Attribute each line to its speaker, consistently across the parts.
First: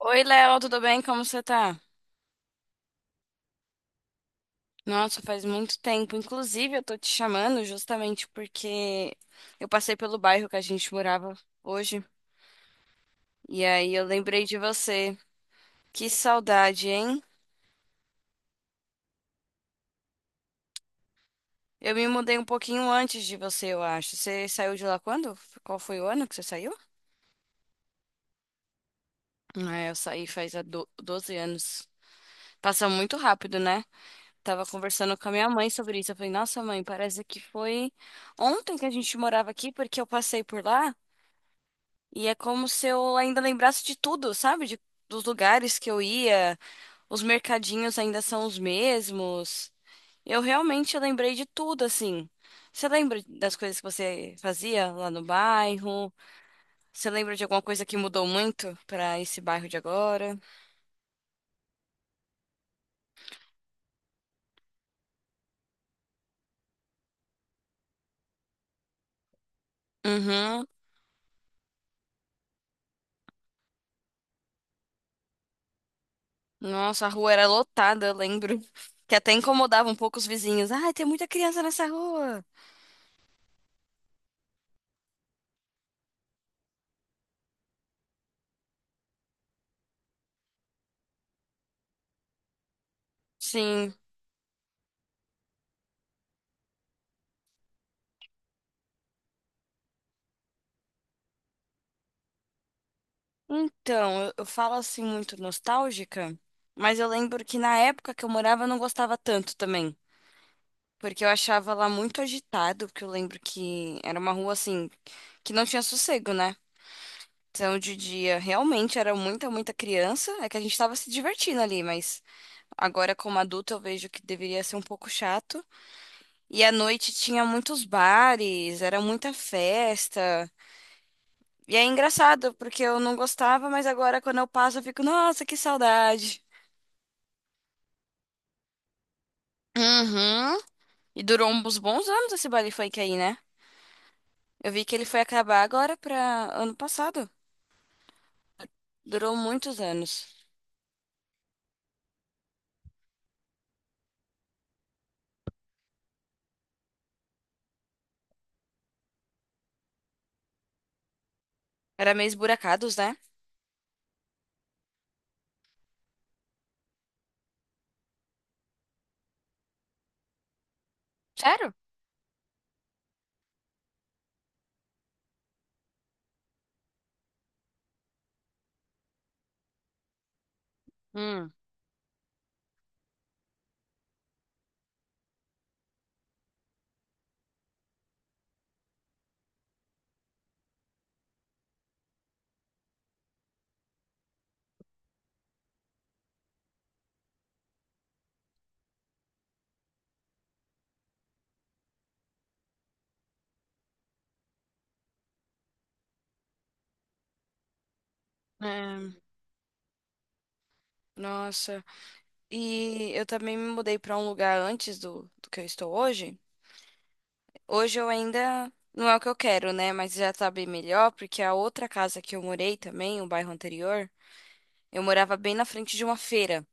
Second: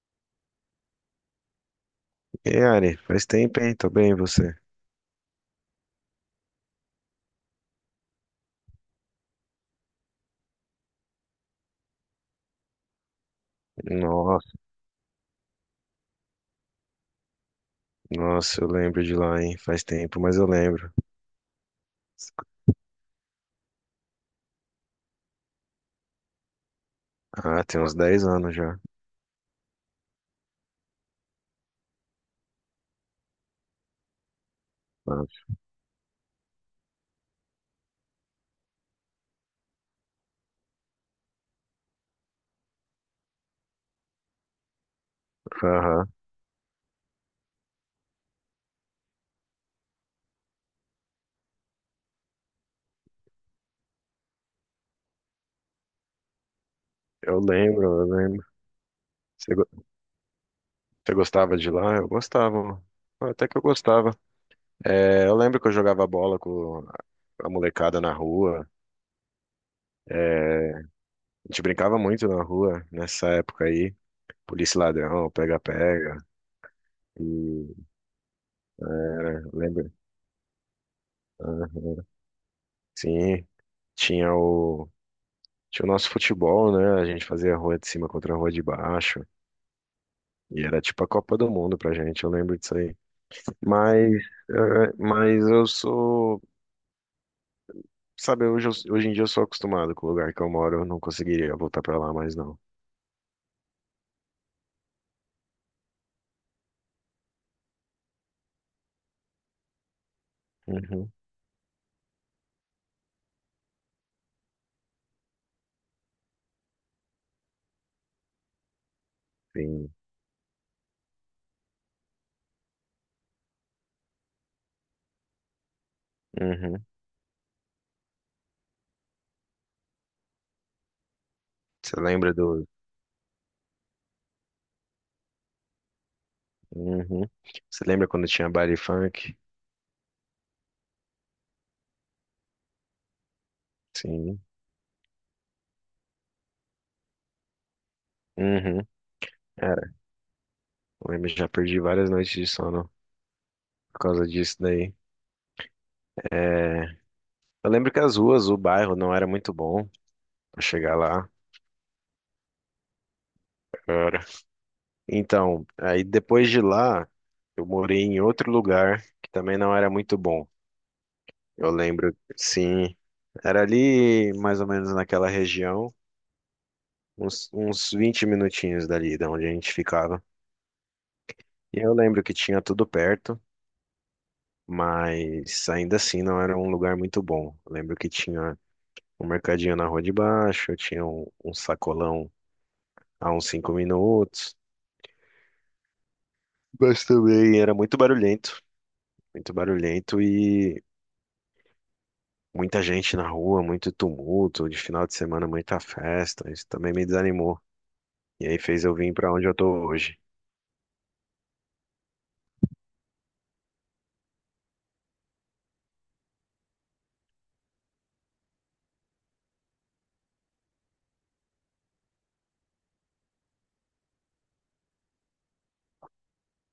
Speaker 1: Oi, Léo, tudo bem? Como você tá?
Speaker 2: E aí, Ari, faz tempo, hein? Tô bem, e você?
Speaker 1: Nossa, faz muito tempo. Inclusive, eu tô te chamando justamente porque eu passei pelo bairro que a gente morava hoje. E aí eu lembrei
Speaker 2: Nossa,
Speaker 1: de você. Que saudade, hein?
Speaker 2: nossa, eu lembro de lá, hein? Faz tempo, mas eu lembro.
Speaker 1: Eu me mudei um pouquinho antes de você, eu acho. Você saiu de lá quando? Qual foi o ano que você saiu?
Speaker 2: Ah, tem uns 10 anos já.
Speaker 1: Ah, eu saí faz 12 anos. Passa muito rápido, né? Tava conversando com a minha
Speaker 2: Nossa.
Speaker 1: mãe sobre isso. Eu falei, nossa, mãe, parece que foi ontem que a gente morava aqui, porque eu passei por lá. E é como se eu ainda lembrasse de tudo, sabe? Dos lugares que eu
Speaker 2: Aham,
Speaker 1: ia, os mercadinhos ainda são os mesmos. Eu realmente lembrei de tudo, assim. Você lembra das coisas que você fazia lá no bairro? Você lembra
Speaker 2: eu
Speaker 1: de alguma
Speaker 2: lembro,
Speaker 1: coisa que
Speaker 2: eu
Speaker 1: mudou
Speaker 2: lembro.
Speaker 1: muito pra esse
Speaker 2: Você go-
Speaker 1: bairro de agora?
Speaker 2: Você gostava de lá? Eu gostava. Até que eu gostava. É, eu lembro que eu jogava bola com a molecada na rua.
Speaker 1: Uhum.
Speaker 2: É, a gente brincava muito na rua nessa época aí. Polícia e ladrão, pega-pega.
Speaker 1: Nossa, a
Speaker 2: E
Speaker 1: rua era lotada, eu lembro. Que até
Speaker 2: era, lembra?
Speaker 1: incomodava um pouco os vizinhos. Ai, tem muita criança nessa
Speaker 2: Aham.
Speaker 1: rua.
Speaker 2: Sim, tinha o. Tinha o nosso futebol, né? A gente fazia a rua de cima contra a rua de baixo. E era tipo a Copa do Mundo pra gente, eu lembro disso aí.
Speaker 1: Sim.
Speaker 2: Mas, mas eu sou. Sabe, hoje em dia eu sou acostumado com o lugar que eu moro, eu não conseguiria voltar pra lá mais não.
Speaker 1: Então, eu falo assim muito nostálgica, mas eu lembro que na época que eu morava eu não gostava tanto também,
Speaker 2: Uhum.
Speaker 1: porque eu achava lá muito agitado, porque eu lembro que era uma rua assim que não tinha sossego, né? Então, de dia realmente era muita, muita
Speaker 2: Sim.
Speaker 1: criança, é que a gente tava se divertindo ali, mas agora como adulta eu vejo que deveria ser um pouco chato. E à
Speaker 2: Uhum.
Speaker 1: noite tinha muitos bares, era muita festa. E é
Speaker 2: Você lembra
Speaker 1: engraçado,
Speaker 2: do.
Speaker 1: porque eu não gostava, mas agora quando eu passo eu fico, nossa, que saudade.
Speaker 2: Uhum. Você lembra quando tinha baile funk?
Speaker 1: Uhum. E durou uns bons anos esse baile funk aí, né?
Speaker 2: Sim.
Speaker 1: Eu vi que ele foi acabar agora pra ano passado.
Speaker 2: Uhum.
Speaker 1: Durou muitos
Speaker 2: Era.
Speaker 1: anos.
Speaker 2: Eu lembro, já perdi várias noites de sono por causa disso daí. É, eu lembro que as ruas, o bairro não era muito bom pra chegar lá.
Speaker 1: Era meio esburacados, né?
Speaker 2: Então, aí depois de lá, eu morei em outro lugar que também não era muito bom. Eu
Speaker 1: Sério?
Speaker 2: lembro, sim, era ali mais ou menos naquela região, uns 20 minutinhos dali de onde a gente ficava.
Speaker 1: Hum.
Speaker 2: E eu lembro que tinha tudo perto, mas ainda assim não era um lugar muito bom. Eu lembro que tinha um mercadinho na rua de baixo, tinha um sacolão a uns 5 minutos, mas também era muito barulhento e muita gente na rua, muito tumulto, de final de semana muita festa. Isso também me desanimou. E aí fez eu
Speaker 1: É,
Speaker 2: vir pra onde eu tô hoje.
Speaker 1: nossa. E eu também me mudei pra um lugar antes do que eu estou hoje. Hoje eu ainda não é o que eu quero, né? Mas já tá bem melhor, porque a outra casa que eu morei também, o bairro anterior, eu morava bem na frente de uma feira.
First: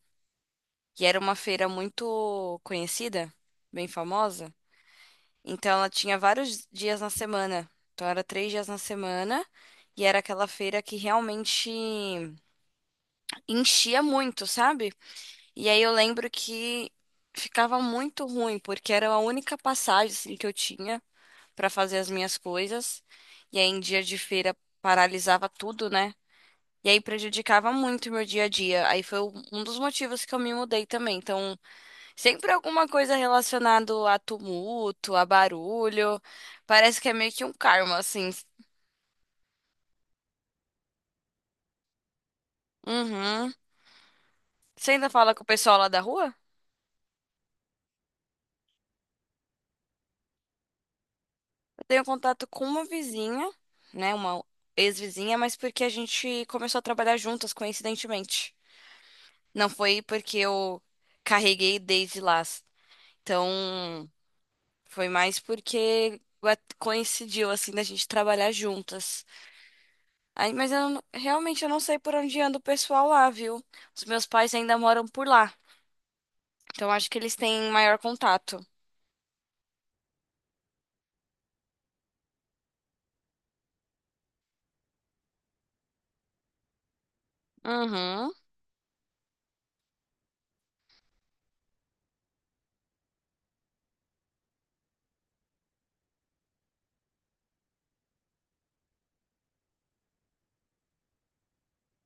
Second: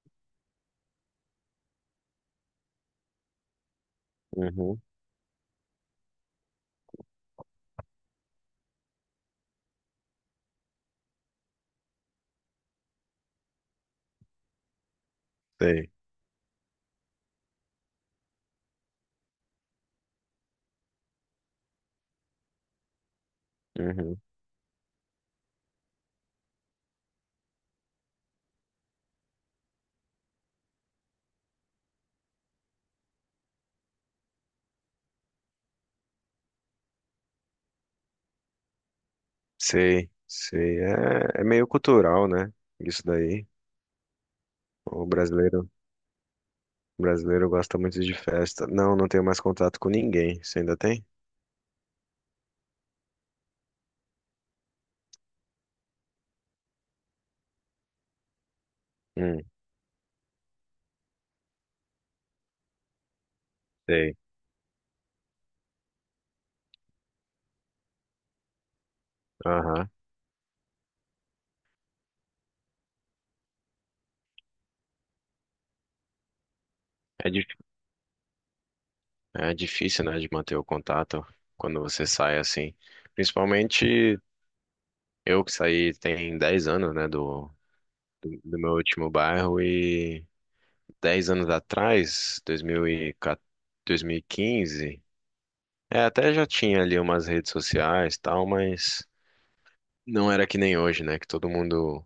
Speaker 1: E era uma feira muito conhecida, bem famosa.
Speaker 2: Uhum,
Speaker 1: Então ela tinha vários dias na semana. Então era três dias na semana. E era aquela feira que realmente enchia muito, sabe? E aí eu
Speaker 2: sei.
Speaker 1: lembro que ficava muito ruim, porque era a única passagem assim, que eu tinha pra fazer as minhas coisas. E aí em dia de
Speaker 2: Uhum,
Speaker 1: feira paralisava tudo, né? E aí prejudicava muito o meu dia a dia. Aí foi um dos motivos que eu me mudei também. Então sempre alguma coisa relacionada a tumulto, a barulho. Parece que é meio que um karma, assim.
Speaker 2: sei, sei. É, é meio cultural, né? Isso daí.
Speaker 1: Uhum. Você
Speaker 2: O
Speaker 1: ainda fala com o
Speaker 2: brasileiro,
Speaker 1: pessoal lá da rua?
Speaker 2: o brasileiro gosta muito de festa. Não, não tenho mais contato com ninguém. Você ainda tem?
Speaker 1: Eu tenho contato com uma vizinha, né? Uma ex-vizinha, mas porque a gente começou a trabalhar juntas, coincidentemente.
Speaker 2: Hum,
Speaker 1: Não foi porque eu carreguei desde lá. Então,
Speaker 2: sei.
Speaker 1: foi mais porque coincidiu, assim, da gente trabalhar juntas.
Speaker 2: Aham.
Speaker 1: Aí, mas eu não- realmente eu não sei por onde anda o pessoal lá, viu? Os meus pais ainda moram por lá. Então acho que
Speaker 2: É,
Speaker 1: eles têm maior contato.
Speaker 2: é difícil, né, de manter o contato quando você sai assim. Principalmente eu que saí tem 10 anos, né, do,
Speaker 1: Uhum.
Speaker 2: do, do meu último bairro e 10 anos atrás, 2014, 15, é, até já tinha ali umas redes sociais e tal, mas não era que nem hoje, né? Que todo mundo,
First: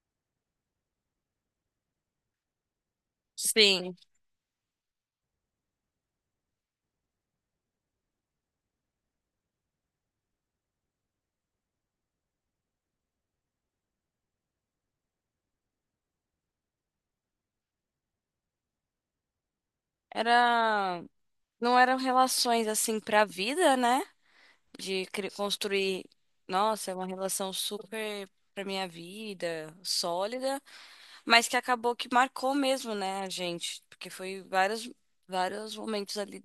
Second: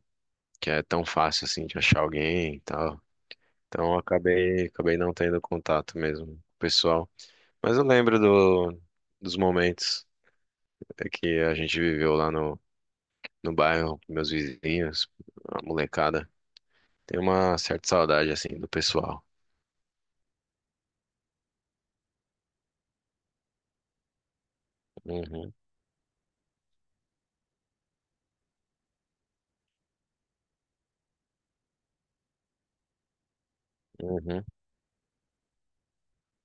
Speaker 2: que é tão fácil assim de achar alguém e tal. Então
Speaker 1: Sim.
Speaker 2: eu acabei, não tendo contato mesmo com o pessoal. Mas eu lembro dos momentos que a gente viveu lá no bairro, com meus vizinhos, a molecada. Tem uma certa saudade assim do pessoal.
Speaker 1: Era. Não eram relações assim pra vida, né? De
Speaker 2: Uhum,
Speaker 1: construir. Nossa, é uma relação super pra minha vida, sólida, mas que acabou que marcou mesmo, né, a gente? Porque foi
Speaker 2: uhum.
Speaker 1: vários, vários momentos ali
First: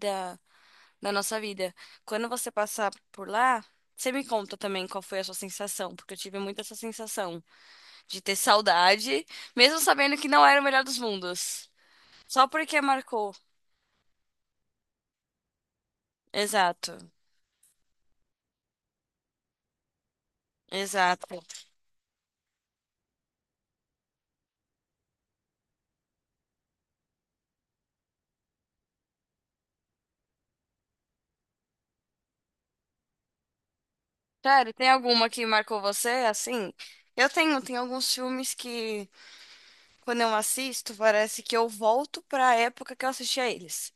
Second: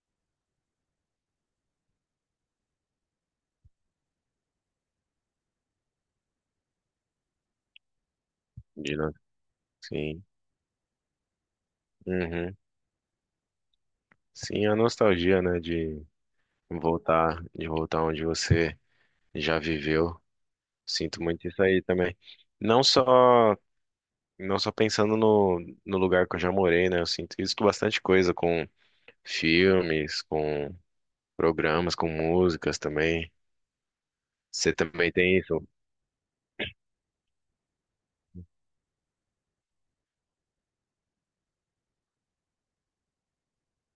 Speaker 1: na nossa vida. Quando você passar por lá, você me conta também qual foi a sua sensação, porque eu tive muito essa sensação de ter
Speaker 2: De no-
Speaker 1: saudade, mesmo sabendo
Speaker 2: Sim.
Speaker 1: que não era o melhor dos mundos. Só
Speaker 2: Uhum.
Speaker 1: porque marcou.
Speaker 2: Sim, a nostalgia, né, de
Speaker 1: Exato,
Speaker 2: voltar, de voltar onde você já viveu. Sinto
Speaker 1: exato.
Speaker 2: muito isso aí também. Não só, não só pensando no lugar que eu já morei, né? Eu sinto isso com bastante coisa, com filmes, com programas, com músicas também.
Speaker 1: Sério,
Speaker 2: Você
Speaker 1: tem
Speaker 2: também
Speaker 1: alguma
Speaker 2: tem
Speaker 1: que
Speaker 2: isso?
Speaker 1: marcou você assim? Eu tenho, tem alguns filmes que, quando eu assisto, parece que eu volto para a época que eu assistia eles.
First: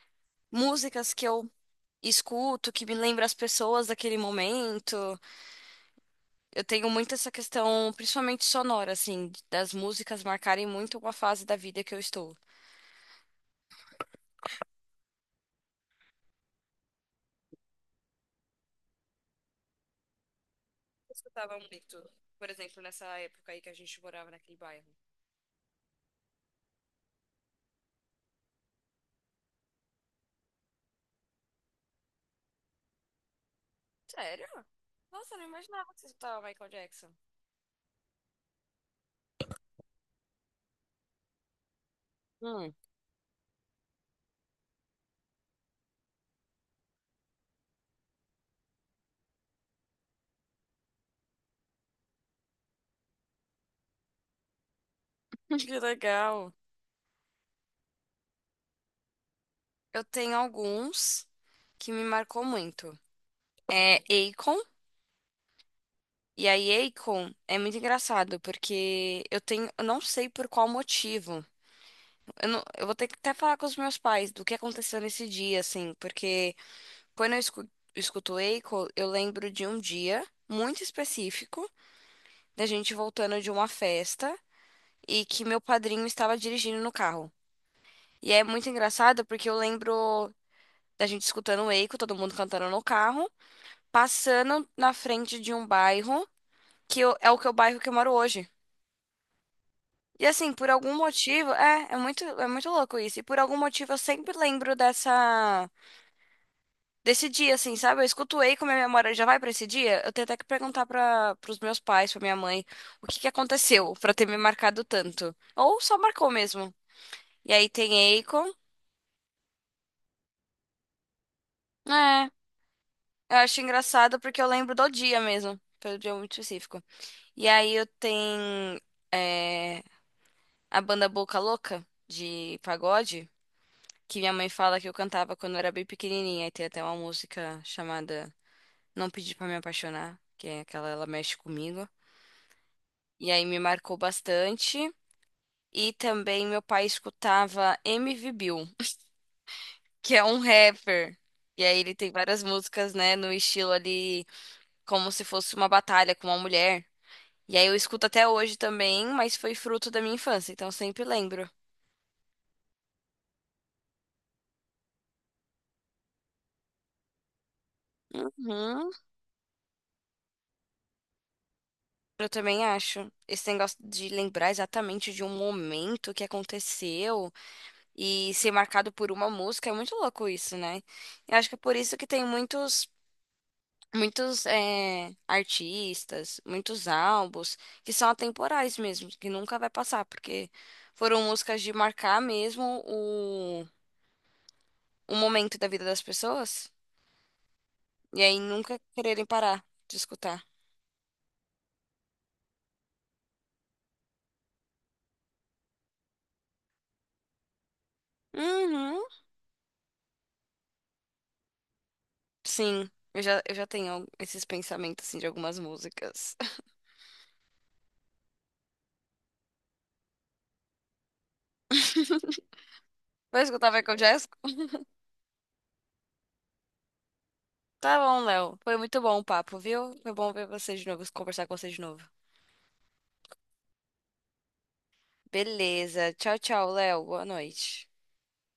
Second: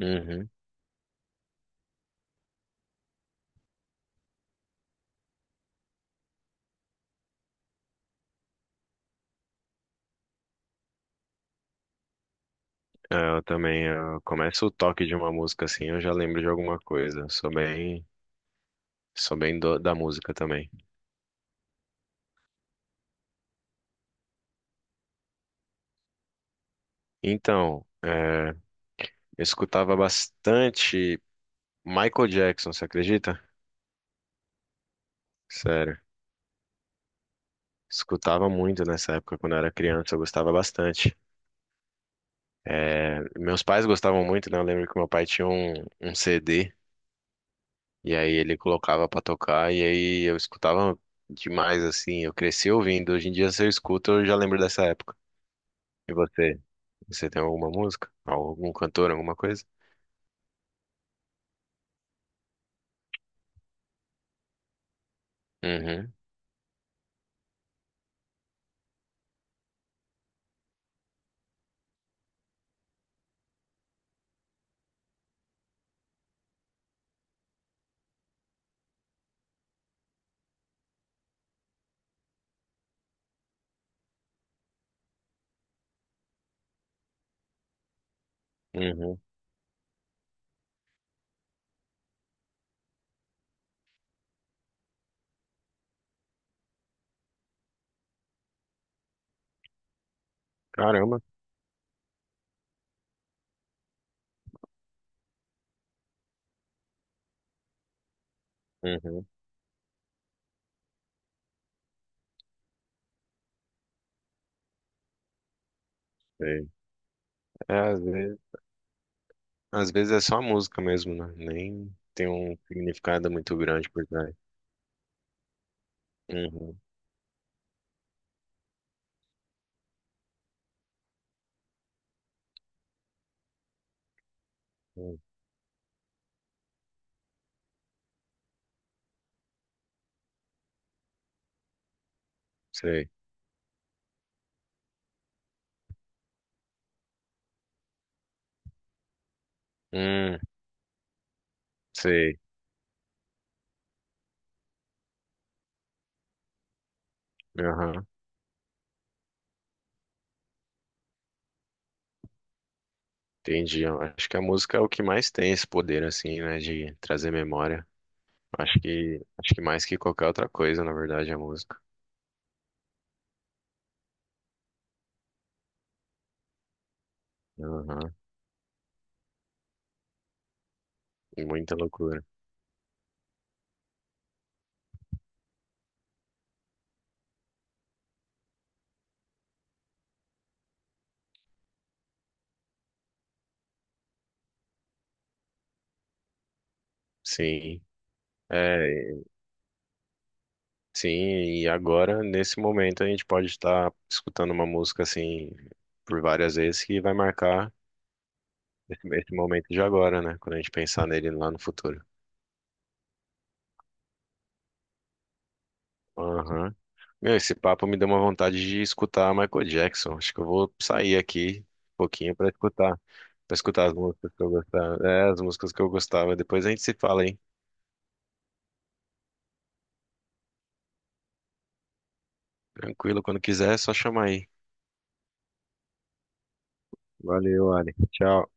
Speaker 2: Uhum.
Speaker 1: Músicas que eu escuto, que me lembra as pessoas daquele momento. Eu tenho muito essa questão, principalmente sonora, assim, das músicas marcarem muito uma fase da vida que eu estou.
Speaker 2: É, eu também, eu começo o toque de uma música assim, eu já lembro de alguma coisa. Sou bem da música também.
Speaker 1: Eu escutava muito, por exemplo, nessa época aí que a gente morava naquele bairro.
Speaker 2: Então, eu escutava bastante Michael Jackson, você acredita?
Speaker 1: Sério? Nossa, eu não imaginava
Speaker 2: Sério.
Speaker 1: que você escutava Michael Jackson.
Speaker 2: Escutava muito nessa época, quando eu era criança, eu gostava bastante.
Speaker 1: Hum.
Speaker 2: É, meus pais gostavam muito, né? Eu lembro que meu pai tinha um CD, e aí ele colocava pra tocar, e aí eu escutava demais, assim. Eu cresci ouvindo. Hoje em dia, se eu escuto, eu já lembro dessa época.
Speaker 1: Que
Speaker 2: E
Speaker 1: legal.
Speaker 2: você? Você tem alguma música? Algum cantor, alguma coisa?
Speaker 1: Eu tenho alguns que me marcou muito. É Akon.
Speaker 2: Uhum,
Speaker 1: E aí, Akon é muito engraçado, porque eu tenho, eu não sei por qual motivo. Eu, não- eu vou ter que até falar com os meus pais do que aconteceu nesse dia, assim, porque quando eu escuto Eiko, eu lembro de um dia muito específico da gente voltando de uma festa e que meu padrinho estava dirigindo no carro. E é muito
Speaker 2: uhum.
Speaker 1: engraçado porque eu lembro da gente escutando Eiko, todo mundo cantando no carro, passando na frente de um bairro é o que é o bairro que eu moro hoje. E assim, por algum
Speaker 2: Caramba.
Speaker 1: motivo, é, é muito louco isso. E por algum motivo eu sempre lembro dessa desse dia, assim, sabe? Eu escuto Ei como a minha memória já
Speaker 2: Uhum.
Speaker 1: vai pra esse dia. Eu tenho até que perguntar para os meus pais, pra minha mãe, o que que aconteceu pra ter me marcado tanto. Ou só marcou
Speaker 2: Sei.
Speaker 1: mesmo. E aí
Speaker 2: É, às
Speaker 1: tem
Speaker 2: vezes.
Speaker 1: Akon.
Speaker 2: Às vezes é só a música mesmo, né? Nem tem
Speaker 1: É,
Speaker 2: um significado
Speaker 1: eu
Speaker 2: muito
Speaker 1: acho
Speaker 2: grande por
Speaker 1: engraçado
Speaker 2: trás.
Speaker 1: porque eu lembro do dia mesmo, pelo dia muito
Speaker 2: Uhum,
Speaker 1: específico. E aí eu tenho é, a banda Boca Louca de pagode, que minha mãe fala que eu
Speaker 2: uhum,
Speaker 1: cantava quando eu era bem pequenininha. E tem até uma música chamada Não Pedi Pra Me Apaixonar, que é aquela, ela mexe comigo.
Speaker 2: sei.
Speaker 1: E aí me marcou bastante. E também meu pai escutava MV Bill, que é
Speaker 2: Hum,
Speaker 1: um rapper. E aí ele tem
Speaker 2: sei.
Speaker 1: várias músicas, né, no estilo ali, como se fosse uma batalha com uma mulher. E aí eu escuto
Speaker 2: Aham,
Speaker 1: até hoje também, mas foi fruto da minha infância, então eu sempre lembro.
Speaker 2: entendi. Eu acho que a música é o que mais tem esse poder, assim, né? De trazer memória. Acho
Speaker 1: Uhum,
Speaker 2: que, acho que mais que qualquer outra coisa, na verdade, é a música.
Speaker 1: eu também acho. Esse negócio de lembrar exatamente de um momento que aconteceu
Speaker 2: Aham,
Speaker 1: e ser marcado por uma música é muito louco isso, né? Eu acho que é
Speaker 2: muita
Speaker 1: por isso que
Speaker 2: loucura.
Speaker 1: tem muitos artistas, muitos álbuns que são atemporais mesmo, que nunca vai passar, porque foram músicas de marcar mesmo o momento da vida das pessoas
Speaker 2: Sim.
Speaker 1: e aí nunca
Speaker 2: É,
Speaker 1: quererem parar de escutar.
Speaker 2: sim, e agora, nesse momento, a gente pode estar escutando uma música, assim, por várias vezes que vai marcar
Speaker 1: Uhum.
Speaker 2: esse momento de agora, né? Quando a gente pensar nele lá no futuro.
Speaker 1: Sim, eu já tenho esses pensamentos assim de algumas músicas.
Speaker 2: Aham. Meu, esse papo me deu uma vontade de escutar Michael Jackson. Acho que eu vou sair aqui um pouquinho pra escutar,
Speaker 1: Vai
Speaker 2: para
Speaker 1: escutar
Speaker 2: escutar as
Speaker 1: Michael Jackson?
Speaker 2: músicas que eu gostava. É, as músicas que eu gostava. Depois a gente se fala, hein?
Speaker 1: Tá bom, Léo. Foi muito bom o papo, viu? Foi bom ver você de novo, conversar com você de novo.
Speaker 2: Tranquilo, quando quiser, é só chamar aí.
Speaker 1: Beleza. Tchau, tchau, Léo. Boa
Speaker 2: Valeu,
Speaker 1: noite.
Speaker 2: Ali. Tchau.